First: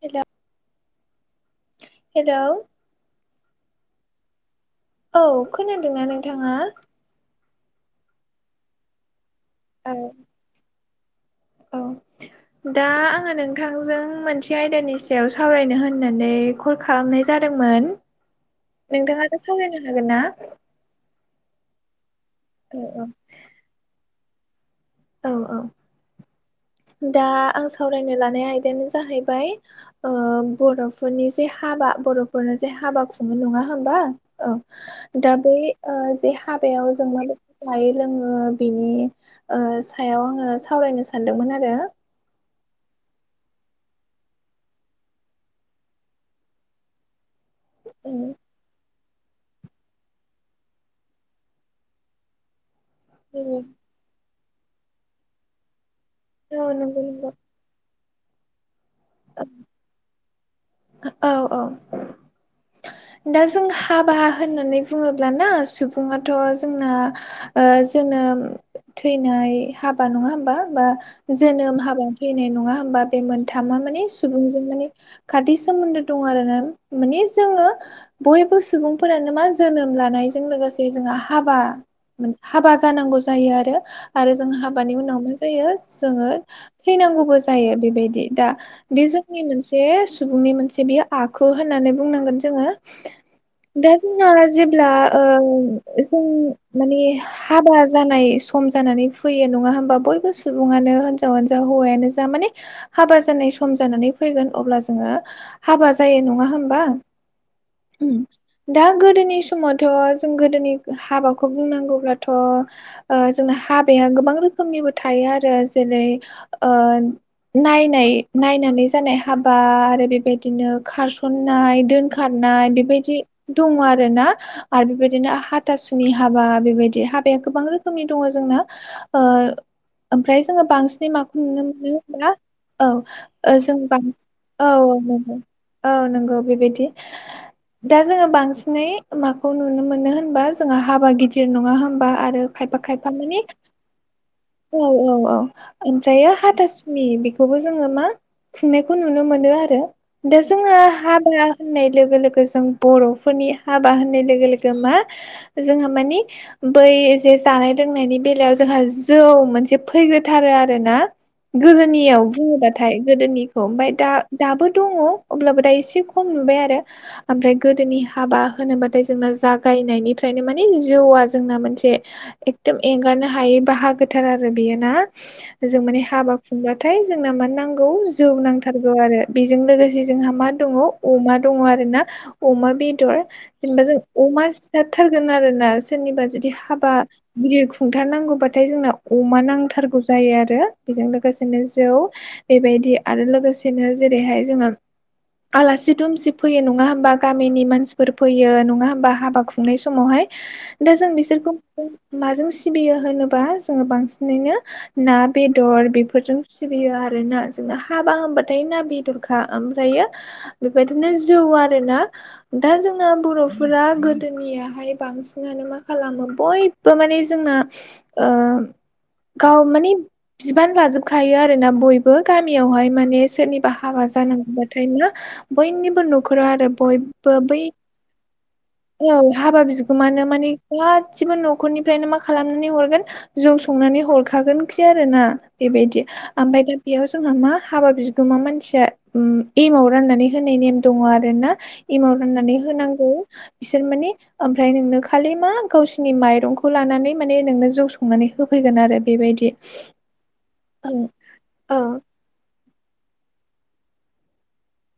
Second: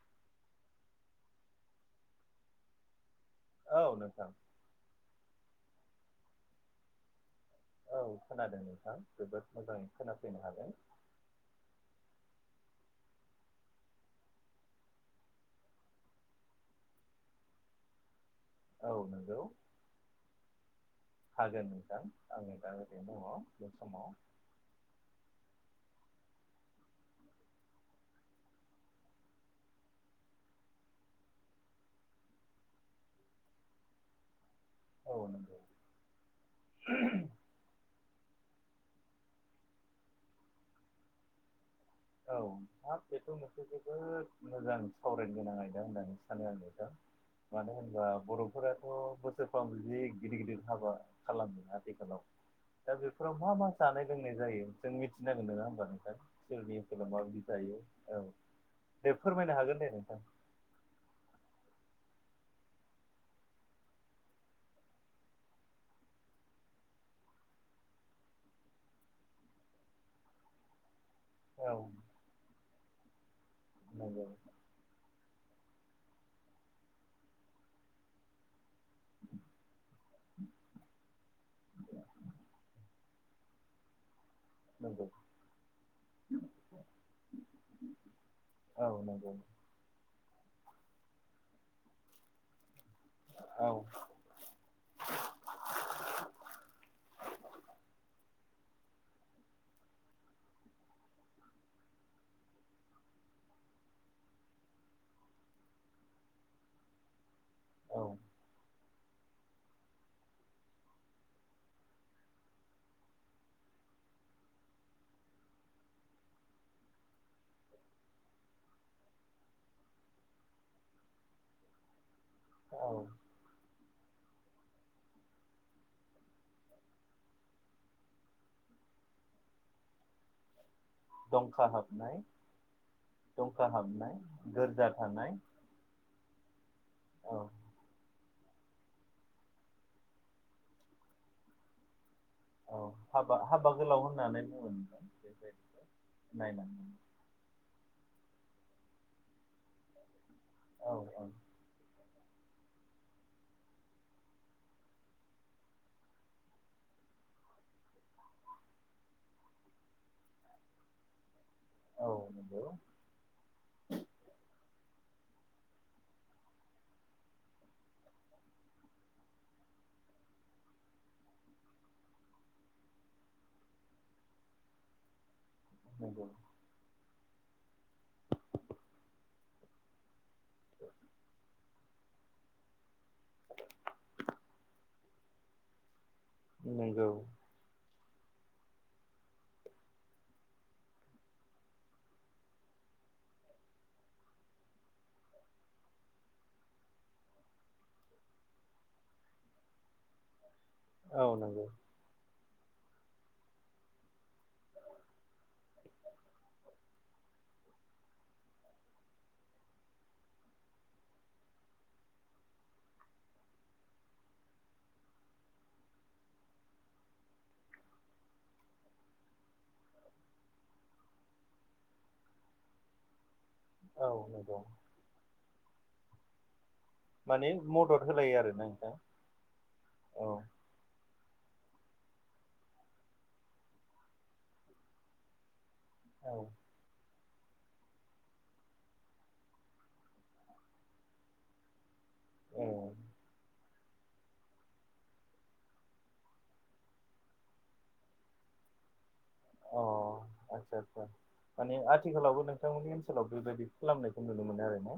[unintelligible] Hello औ नोंथां औ खोनादोंना नोंथाङा औ खोनादों नोंथां जोबोद मोजाङै औ खोनाफैनो हादोंं औ दा आङो नोंथांजों मोनसे आयदानि सायाव सावरायनो होननानै कल खालामनाय जादोंमोन औ नंगौ नोंथाङाथ' सावरायनो हागोन ना हागोन [unintelligible] आङो दा औ ओरैनो दङ बे समाव औ औ दा आं सावरायनो लानाय आयदायानो जाहैबाय ओ बर'फोरनि जे हाबा बर'फोरनो जे हाबा खुंनाय नङा होमबा औ औ दा बे नंगौ ओ जे हाबायाव जों माबायदि जायो लोङो बिनि ओ सायाव आङो सावरायनो सानदोंमोन आरो औ हाब बेथ' मोनसे जोबोद मोजां सावरायनो गोनां आयदा होननानै सानो आं नोंथां [inaudible] मानो होनबा बर'फोराथ' बोसोरफ्राम जि गिदिर गिदिर हाबा खालामो आथिखालाव दा बेफोराव मा औ मा जानाय लोंनाय जायो जों मिथिनांगोन नङा होमबा नोंथां औ सोरनि नंगौ ओनसोलाव नोंगौ माबायदि जायो औ दे फोरमायनो हागोन दे नोंथां औ औ दा जों हाबा होननानै बुङोब्लाना सुबुङाथ' जोंना ओ जोनोम थैनाय हाबा नङा होमबा बा औ जोनोम हाबा थैनाय नङा होमबा बे मोनथामा माने नंगौ सुबुंजों माने खाथि सोमोन्दो दं आरो ना माने जोङो बयबो सुबुंफोरानो मा जोनोम लानायजों लोगोसे जोंहा हाबा हाबा जानांगौ जायो आरो आरो जों हाबानि नंगौ उनाव मा जायो जोङो थैनांगौबो जायो बेबायदि दा औ बे नंगौ जोंनि मोन से सुबुंनि मोनसे बियो आखु होननानै बुंनांगोन जोङो औ दा जों ङो जेब्ला ओ जों माने हाबा जानाय सम जानानै फैयो नङा होमबा बयबो सुबुङानो हिनजावानो जा हौवायानो जा माने हाबा जानाय सम जानानै फैगोन अब्ला जोङो हाबा जायो नङा होमबा उम औ दा गोदोनि समावथ' जों गोदोनि हाबाखौ बुंनांगौब्लाथ' ओ जोंना हाबाया गोबां रोखोमनिबो थायो आरो जेरै ओ नायनाय नायनानै जानाय हाबा आरो बेबायदिनो खारसन्नाय दोनखार नाय औ बेबायदि दङ आरोना आरो बेबायदिनो हाथासुनि हाबा बेबायदि हाबाया गोबां रोखोमनि दङ जोंना ओ ओमफ्राय जोङो बांसिन माखौ नुनो दंखा मोनो हाबनाय होनब्ला औ दंखा जों हाबनाय बांसिन औ गोरजा औ थानाय नोंगौ औ नोंगौ बेबायदि औ दा जोङो बांसिनै माखौ नुनो मोनो होनबा जोंहा हाबा गिदिर नङा होनबा आरो खायफा औ खायफा हाबा माने हाबा गोलाव होननानै बुङो औ नोंथां औ औ बेबायदि ओमफ्रायो नायनानै हाथासुनि खौबो जोङो मा खुंनायखौ नुनो मोनो आरो दा जोङो औ औ हाबा होननाय लोगो लोगो जों बर'फोरनि हाबा होननाय लोगो लोगो मा जोंहा मानि बै जे जानाय लोंनायनि बेलायाव जोंहा जौ मोनसे फैग्रोथारो आरो ना औ गोदोनियाव नंगौ बुङोबाथाय गोदोनिखौ ओमफाय दा दाबो दङ अब्लाबो दा एसे खम नुबाय आरो ओमफ्राय गोदोनि हाबा होनोबाथाय जोंना जागायनायनिफ्रायनो माने जौआ जोंना मोनसे एकदम एंगारनो हायै बाहागो थार आरो बेयो ना जों माने नंगौ हाबा बाथाय जोंना मानो नांगौ जौ नांथारगौ आरो बेजों लोगोसे जे जोंहा मा दङ अमा दङ आरोना अमा बेदर जेनेबा जों अमा सिथारथारगोन आरोना सोरनिबा जुदि हाबा नंगौ गिदिर खुंथारनांगौबाथाय जोंना अमा नांथारगौ जायो आरो बेजों लोगोसेनो जौ बेबायदि आरो लोगोसेनो जेरैहाय जोङो आलासि दुमसि फैयो नङा होमबा गामिनि मानसिफोर फैयो नङा होमबा हाबा खुंनाय समावहाय दा जों औ बिसोरखौ नंगौ माजों सिबियो होनोबा जोङो बांसिन नैनो ना बेदर बेफोरजों सिबियो आरोना जोंना हाबा होनबाथाय ना बेदरखा ओमफ्रायो बेबायदिनो जौ आरोना दा जोंना बर'फोरा गोदोनियाहाय बांसिनानो मा खालामो बय बो माने जोंना ओ गाव मानि बिबान लाजोबखायो आरोना बयबो गामियावहाय माने सोरनि बा हाबा औ नंगौ जानांगबाथाय ना बयनिबो न'खराव आरो बय बो माने बै मदद होलायो आरोना नोंथां औ हाबा बिग गोमानो औ माने गासिबो न'खरनिफ्रायनो मा खालामनानै हरगोन जौ संनानै हरखागोनखि आरोना बेबायदि औ ओमफाय दा बेयाव जोंहा मा हाबा बिगोमा मानसिया एमाव राननानै होनाय नेम दङ आरोना एमाव राननानै ए होनांगौ बिसोर मानि ओमफ्राय नोंनो खालि मा गावसिनि माइरंखौ लानानै माने नोंनो जौ स संनानै होफैगोन आरो बेबायदि अ आदसा औ आदसा माने औ आथिखालावबो नों थांमोननि ओनसोलाव बेबायदि खालामनायखौ नुनो मोनो आरोना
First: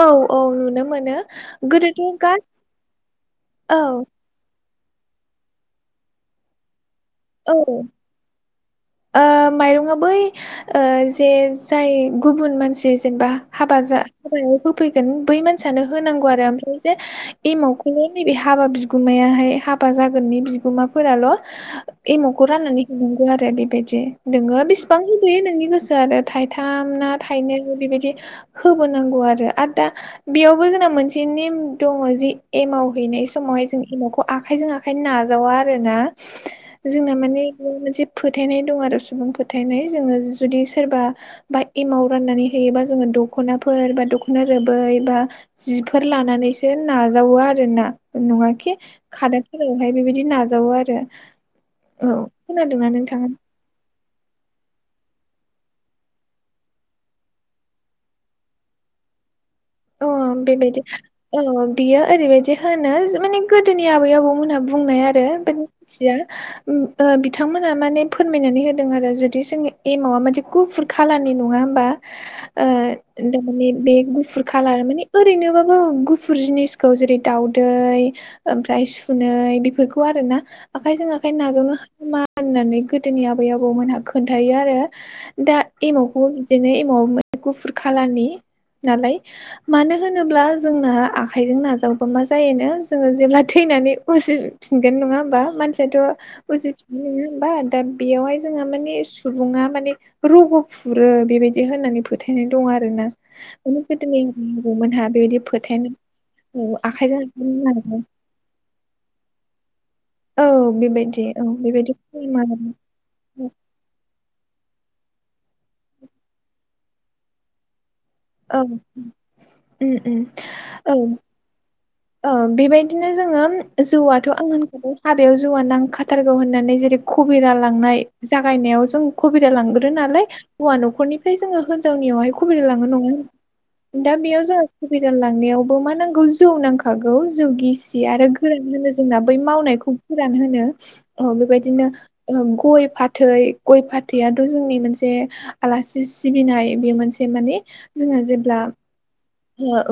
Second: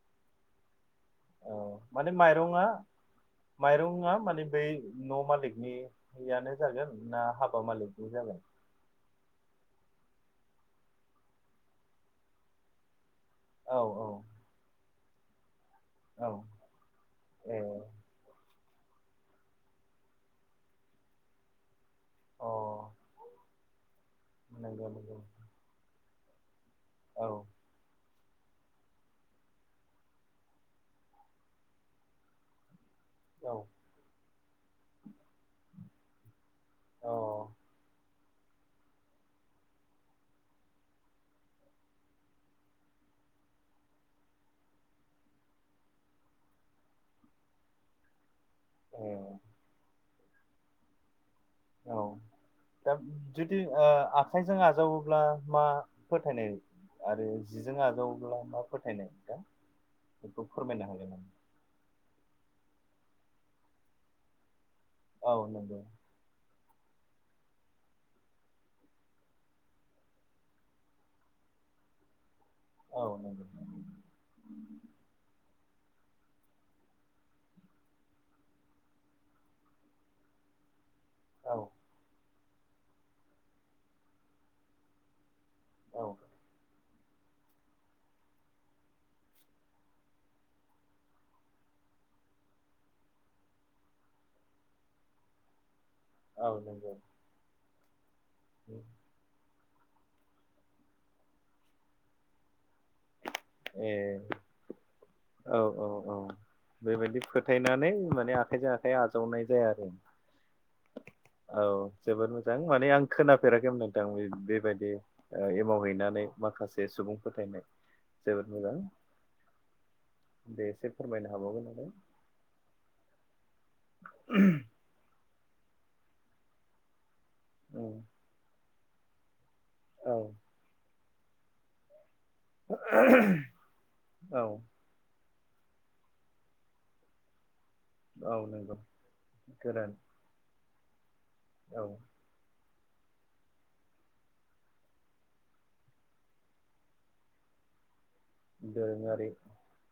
औ औ नुनो मोनो औ माने गोदोथ' गा माइरंआ औ माइरंआ माने बै न' मालिकनि हयानो जागोन ना हाबा औ मालिकनि जागोन? ओ माइरंआ बै ओ जे जाय गुबुन मानसि जेनेबा हाबा औ जा औ हाबायाव होफैगोन बै मानसियानो होनांगौ औ आरो ओमफ्रायसो ए एमावखौनो नैबे हाबा बिगुमायाहाय हाबा जागोननि बिगुमाफोराल' एमावखौ अ राननानै हरो आरो बेबायदि नोङो नंगौ बेसेबां नंगौ होबोयो नोंनि गोसो आरो थाइथाम ना औ थाइनै बेबायदि होबोनांगौ आरो आर दा बेयावबो जोंना मोनसे नेम दङ जि एमाव हैनाय समावहाय जों एमावखौ आखाइजों आखाइ नाजावा आरोना औ जोंना माने अ बे मोनसे फोथायनाय दं आरो सुबुं फोथायनाय जोङो जुदि सोरबा बा एमाव राननानै होयोबा जोङो दख'नाफोर बा दख'ना रोबै बा जिफोर लानानैसो नाजावो आरोना नङा खि ए खादा थलायावहाय बेबायदि नाजावो आरो। औ खोनादोंना दा नोंथाङा [unintelligible] जुदि ओ आखाइजों आजावोब्ला मा फोथायनाय आरो जिजों आजावब्ला मा फोथायनाय नोंथां? ओ बेबायदि ओ बियो ओरैबायदि होनो माने गोदोनि आबै आबौमोनहा बुंनाय आरो औ [unintelligible] नंगौ मिथिया ओ बिथांमोना माने फोरमायनानै होदों आरो जुदि जोंनि एमावआ मोनसे गुफुर कालारनि नङा होमबा ओ औ नंगौ थारमाने बे गुफुर मानि ओरैनोबाबो गुफुर जिनिसखौ जेरै दाउदै ओमफ्राय सुनै बेफोरखौ आरोना आखाइजों आखाइ औ नाजावनो हामा होननानै गोदोनि आबै आबौमोनहा खोन्थायो आरो दा औ एमावखौ बिदिनो एमाव गुफुर कालारनि नालाय मानो होनोब्ला जोंना आखाइजों नाजावोबा मा जायोनो जोङो जेब्ला थैनानै उजि फिनगोन नङा होमबा मानसियाथ' औ नंगौ उजिफिनगोन नङा होमबा दा बेयावहाय जोंहा मानि सुबुङा माने रग' फुरो बेबायदि होननानै फोथायनाय दं आरोना माने ए गोदोनि आबै आबौमोनहा बेबायदि औ औ फोथायनाय औ औ बेबायदि आखाइजों आखाइ फोथायनानै नाजाव माने आखाइजों आखाइ आजावनाय जाया आरो बेबायदि औ औ बेबायदि औ जोबोद मोजां उम माने आं खोनाफेराखैमोन नोंथां बेबायदि ओ एमाव हैनानै माखासे सुबुं फोथायनाय जोबोद औ औ ओम मोजां ओम दे ओं [unintelligible] ओ बेबायदिनो जोङो जौआथ' आं होनखाबाय हाबायाव जौआ नांखाथारगौ होननानै जेरै खबिरा लांनाय जागायनायाव जों खबिरा लांग्रो नालाय आरो हौवा न'खरनिफ्राय जोङो होनजावनियावहाय खबिरानो लङो नङा दा औ बेयाव जोङो खबिरा लांनायावबो मा नांगौ जौ नांखागौ जौ गिसि आरो औ गोरान नंगौ होनो जोंना बै मावनायखौ गोरान होनो अ औ बेबायदिनो गय फाथै गय फाथैआथ' जोंनि मोनसे आलासि सिबिनाय बे मोनसे माने जोङो जे दोरोङारि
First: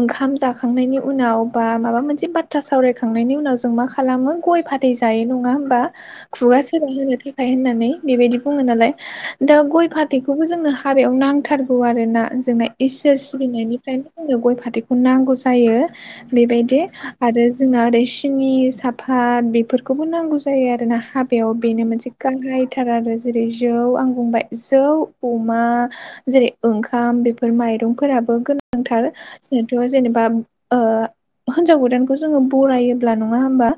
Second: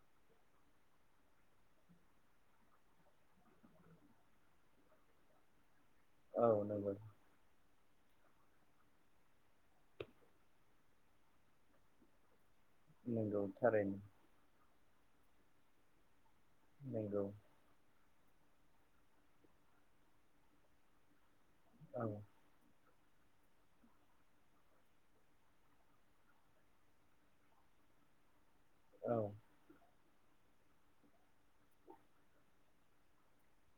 ओंखाम जाखांनायनि उनाव बा माबा मोनसे बाथ्रा सावरायखांनायनि उनाव जों मा खालामो गय फा थै जायो नङा होमबा, औ खुगा सोरा नंगौ होनो थाखाय होननानै बेबायदि बुङो नालाय दा गय फाथैखौबो जोंनो हाबायाव नांथारगौ आरो ना जोंनाय इसोर नंगौ थारैनो सिबिनायनिफ्रायनो जोङो गय फाथैखौ नांगौ जायो बेबायदि नंगौ आरो जोंना ओरै सिनि साफात बेफोरखौबो नांगौ जायो आरोना हाब बेयाव बेनो औ मोनसे गाहायथार आरो जेरै जौ आं बुंबाय जौ अमा जेरै ओंखाम बेफोर माइरंफोराबो गोनांथार औ जोंथ' जेनेबा हिन्जाव गोदानखौ जोङो बरायोब्ला नङा होमबा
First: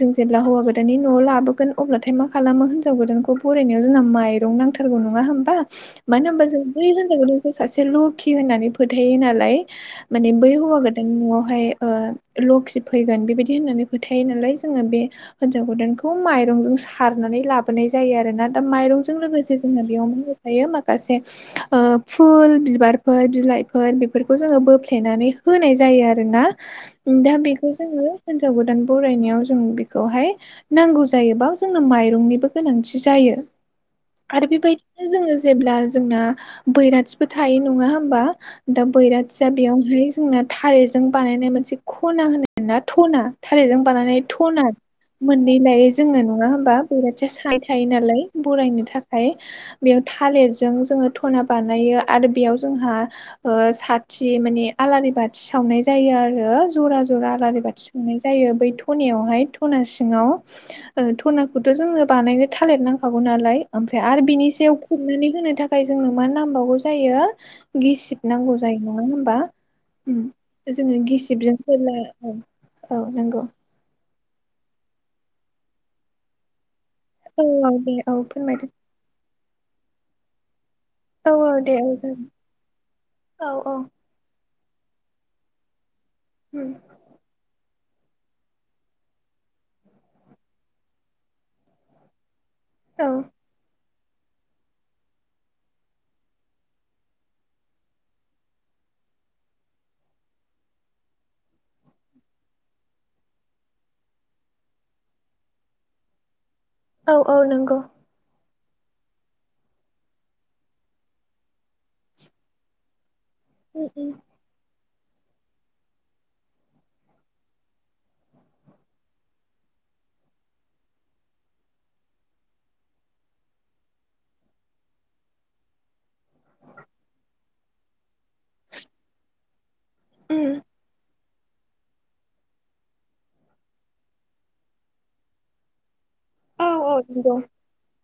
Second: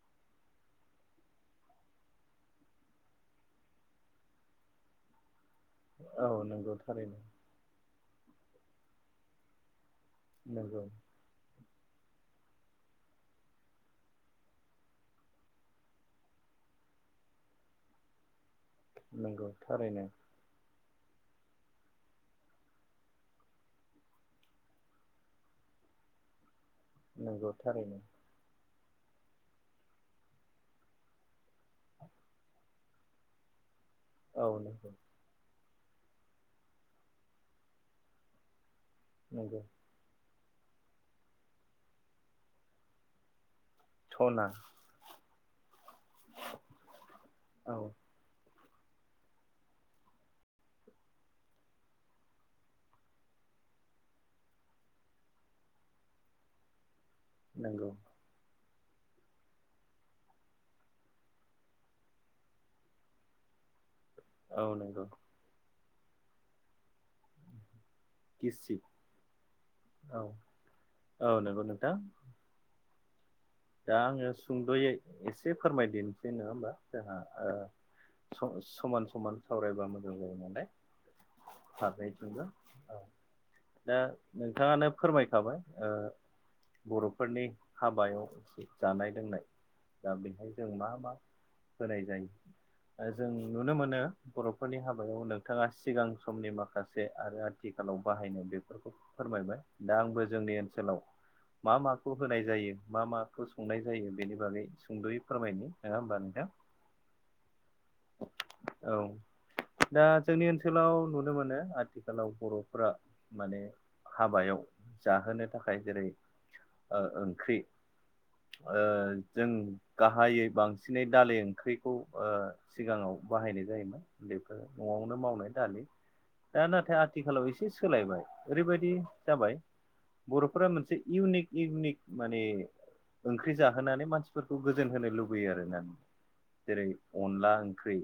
जों जेब्ला हौवा गोदाननि न'आव लाबोगोन अब्लाथाय मा खालामो हिनजाव गोदानखौ फरायनायाव जोंहा माइरं नांथा रगौ नङा होमबा मानो औ होमबा जों नंगौ बै होनजाव थारैनो गोदान सासे लखि होननानै फोथायो नालाय। माने बै हौवा नंगौ गोदान न'आवहाय ओ लखि फैगोन बेबायदि होननानै फोथायो नालाय जोङो बे हिनजाव गोदानखौ माइरंजों सारनानै लाबोनाय जायो आरो ना। दा माइरंजों नंगौ लोगोसे जोंहा थारैनो बेयावनो हायो माखासे ओ फुल बिबारफोर बिलाइफोर बे- बेफोरखौ जोङो बोफ्लेनानै होनाय जायो आरो ना। दा नंगौ बेखौ थारैनो जोङो हिनजाव गोदान बरायनायाव जों बेखौहाय नांगौ जायोबा जोंनो माइरंनिबो गोनांथि जायो। औ आरो नंगौ बेबायदिनो जोङो जेब्ला जोंना बैराथिबो थायो नङा होमबा दा- बैराथिया नंगौ बेयावहाय जोंना थालिरजों बानायनाय मोनसे खना होनोना ना धना। थालिरजों बानानै सना धना मोननै लायो जोङो नङा होमबा बैराथिया सानै औ थायो नालाय। बरायनो थाखाय बेयाव थालिरजों जोङो धना बानायो आरो बेयाव जोंहा ओ बाथि माने आलारि बाथि सावनाय जायो आरो जरा जरा आलारि बाथि नंगौ सावनाय जायो बै धनायावहाय धना सिङाव। ओ धनाखौथ' जोंनो बानायनो थालिर नांखागौ नालाय। ओमफ्राय आरो बिनि औ सायाव नंगौ खुबनानै होनो थाखाय जोंनो मा नांबावगौ जायो गिसिब नांगौ जा- गिसि जायो नङा होनबा उम औ जोङो औ गिसिबजों नंगौ नोंथां फैब्ला उम औ नंगौ दा आङो सुंद'यै एसे फोरमायदिनिसै नङा होमबा। जोंहा औ ओ औ दे औ स फोरमायदो समान समान सावरायबा मोजां जायो नालाय। औ औ दे औ जागोन फारनैथिंबो औ औ दा नोंथाङानो फोरमायखाबाय ओ उम बर'फोरनि हाबायाव जानाय-लोंनाय दा बेहाय जों मा मा होनाय औ जायो जों नुनो मोनो बर'फोरनि हाबायाव नोंथाङा सिगां समनि माखासे आरो आथिखालाव बाहायनाय बेफोरखौ फोरमायबाय दा आंबो जोंनि ओनसोलाव मा माखौ होनाय जायो मा मा खौ संनाय जायो बेनि बागै सुंद'यै फोरमायनि। नङा होमबा नोंथां? औ औ नंगौ औ दा जोंनि ओनसोलाव नुनो मोनो आथिखालाव बर'फोरा माने उम उम हाबायाव जाहोनो थाखाय जेरै ओ ओंख्रि ओ जों गाहायै बांसिनै दालि ओंख्रिखौ ओ सिगाङाव बाहायनाय जायोमोन बेफोर न'आवनो मावनाय दालि दा नाथाय आथिखालाव एसे सोलायबाय ओरैबायदि जाबाय उम बर'फोरा मोनसे इउनिक इउनिक माने ओंख्रि जाहोनानै मानसिफोरखौ गोजोन होनो लुबैयो आरो ना औ जेरै औ नंगौ अनला ओंख्रि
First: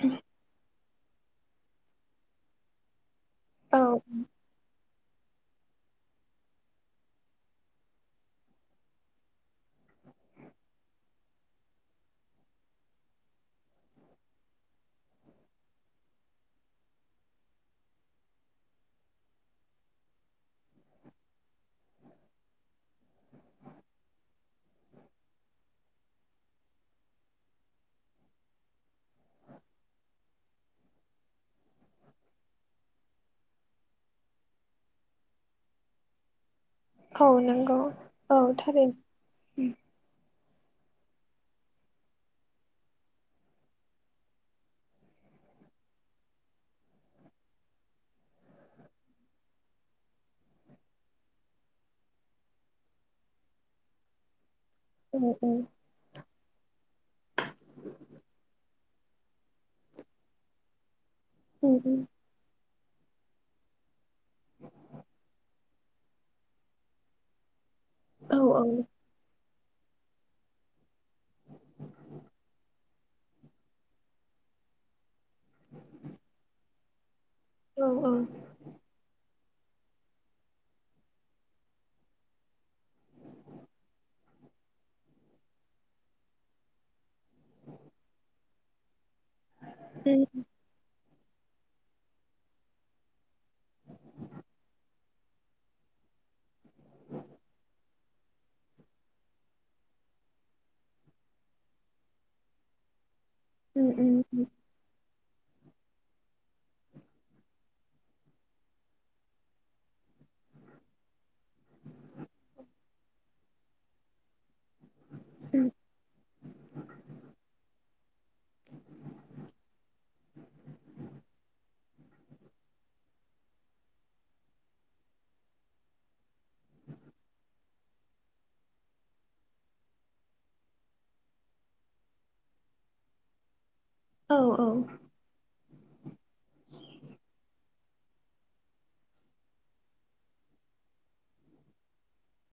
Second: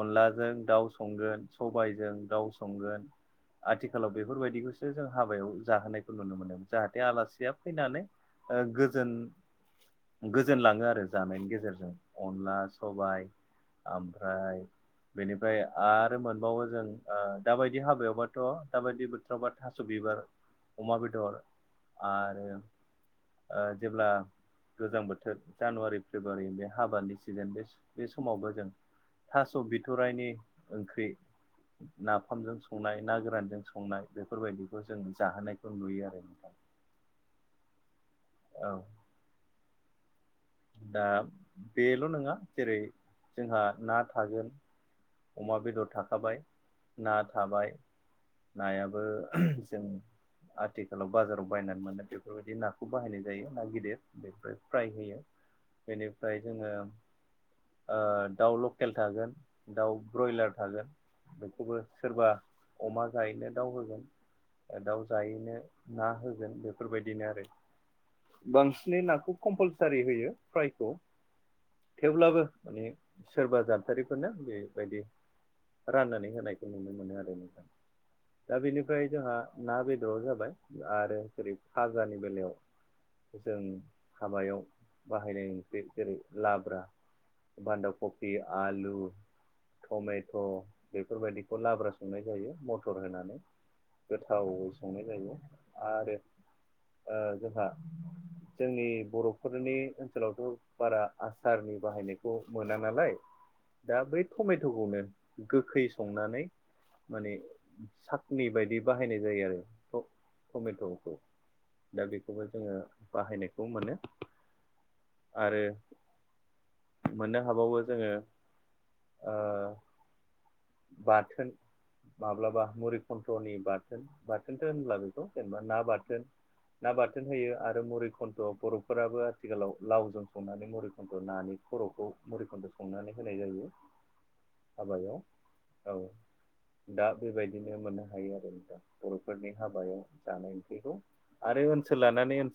अनलाजों दाउ संगोन सबायजों दाउ संगोन औ आथिखालाव बेफोरबायदिखौ- सो जों हाबायाव जाहोनायखौ नुनो मोन जाहाथे आलासिया फैनानै ओ गो- जोन गोजोनलाङो आरो जानायनि गेजेरजों अनला सबाय ओमफ्राय बेनिफ्राय आरो मोनबावो जों ओ दाबायदि हाबायावबाथ' दाबायदि बोथोरावबा थास' बिबार, अमा बेदर आरो ओ जेब्ला गोजां बोथोर जानुवारि फेब्रुवारि बे हाबानि सिजोन बे बे समावबो जों थास' बिथराइनि ओंख्रि नाफामजों संनाय ना गोरानजों संनाय बेफोरबायदिखौ जों जाहोनायखौ नुयो आरो नोंथां। औ नंगौ औ थारैनो दा बेल' नङा जेरै जोंहा ना थागोन अमा बेदर थाखाबाय ना थाबाय नायाबो जों आथिखालाव बाजाराव बायनानै मोना बेफोरबायदि नाखौ बाहायनाय जायो ना गिदिर बेनिफ्राय फ्राय औ होयो औ बेनिफ्राय जोङो ओ दाउ लकेल थागोन दाउ ब्रयलार थागोन उम बेखौबो उम सोरबा अमा जायैनो दाउ होगोन ओ दाउ जायैनो ना होगोन बेफोरबायदिनो आरो। औ औ बांसिनै नाखौ कम्पालसारि होयो फ्रायखौ थेवब्लाबो माने सोरबा जथारिफोरनो बेबायदि राननानै होनायखौ नुनो मोनो आरो नोंथां। औ - औ। दा बेनिफ्राय जोंहा ना, बेदर जाबाय आरो जेरै फाजानि बेलायाव जों हाबायाव बाहायनाय ओंख्रि जेरै लाब्रा बान्दा कफि, आलु, टमेट' बेफोरबायदिखौ लाब्रा संनाय जायो मटर होनानै। गोथावै संनाय जायो आरो ओ जोंहा जोंनि बर'फोरनि ओनसोलावथ' बारा आसारनि बाहायनायखौ मोना नालाय उम उम दा बै उम टमेट'खौनो गोखै संनानै माने साखनि बायदि बाहायनाय जायो आरो ट -टमेट'खौ। दा बेखौबो जोङो बाहायनायखौ मोनो। आरो उम मोननो हाबावो जोङो ओ बाथोन माब्लाबा मुरिखन्थ्र'नि बाथोन बाथोनथो होनब्ला बेखौ जेनेबा ना बाथोन। ना बा जों होयो आरो मुरिखुन्थ बर'फोराबो आथिखालाव लावजों संनानै मुरिखुन्थ' नानि खर'खौ मुरिखुन्द' संनानै होनाय जायो। [inaudible] औ हाबायाव औ दा बेबायदिनो मोननो हायो आरो नोंफ्राय बर'फोरनि हाबायाव जानाय [unintelligible] आरो ओनसोल लानानै ओनसोल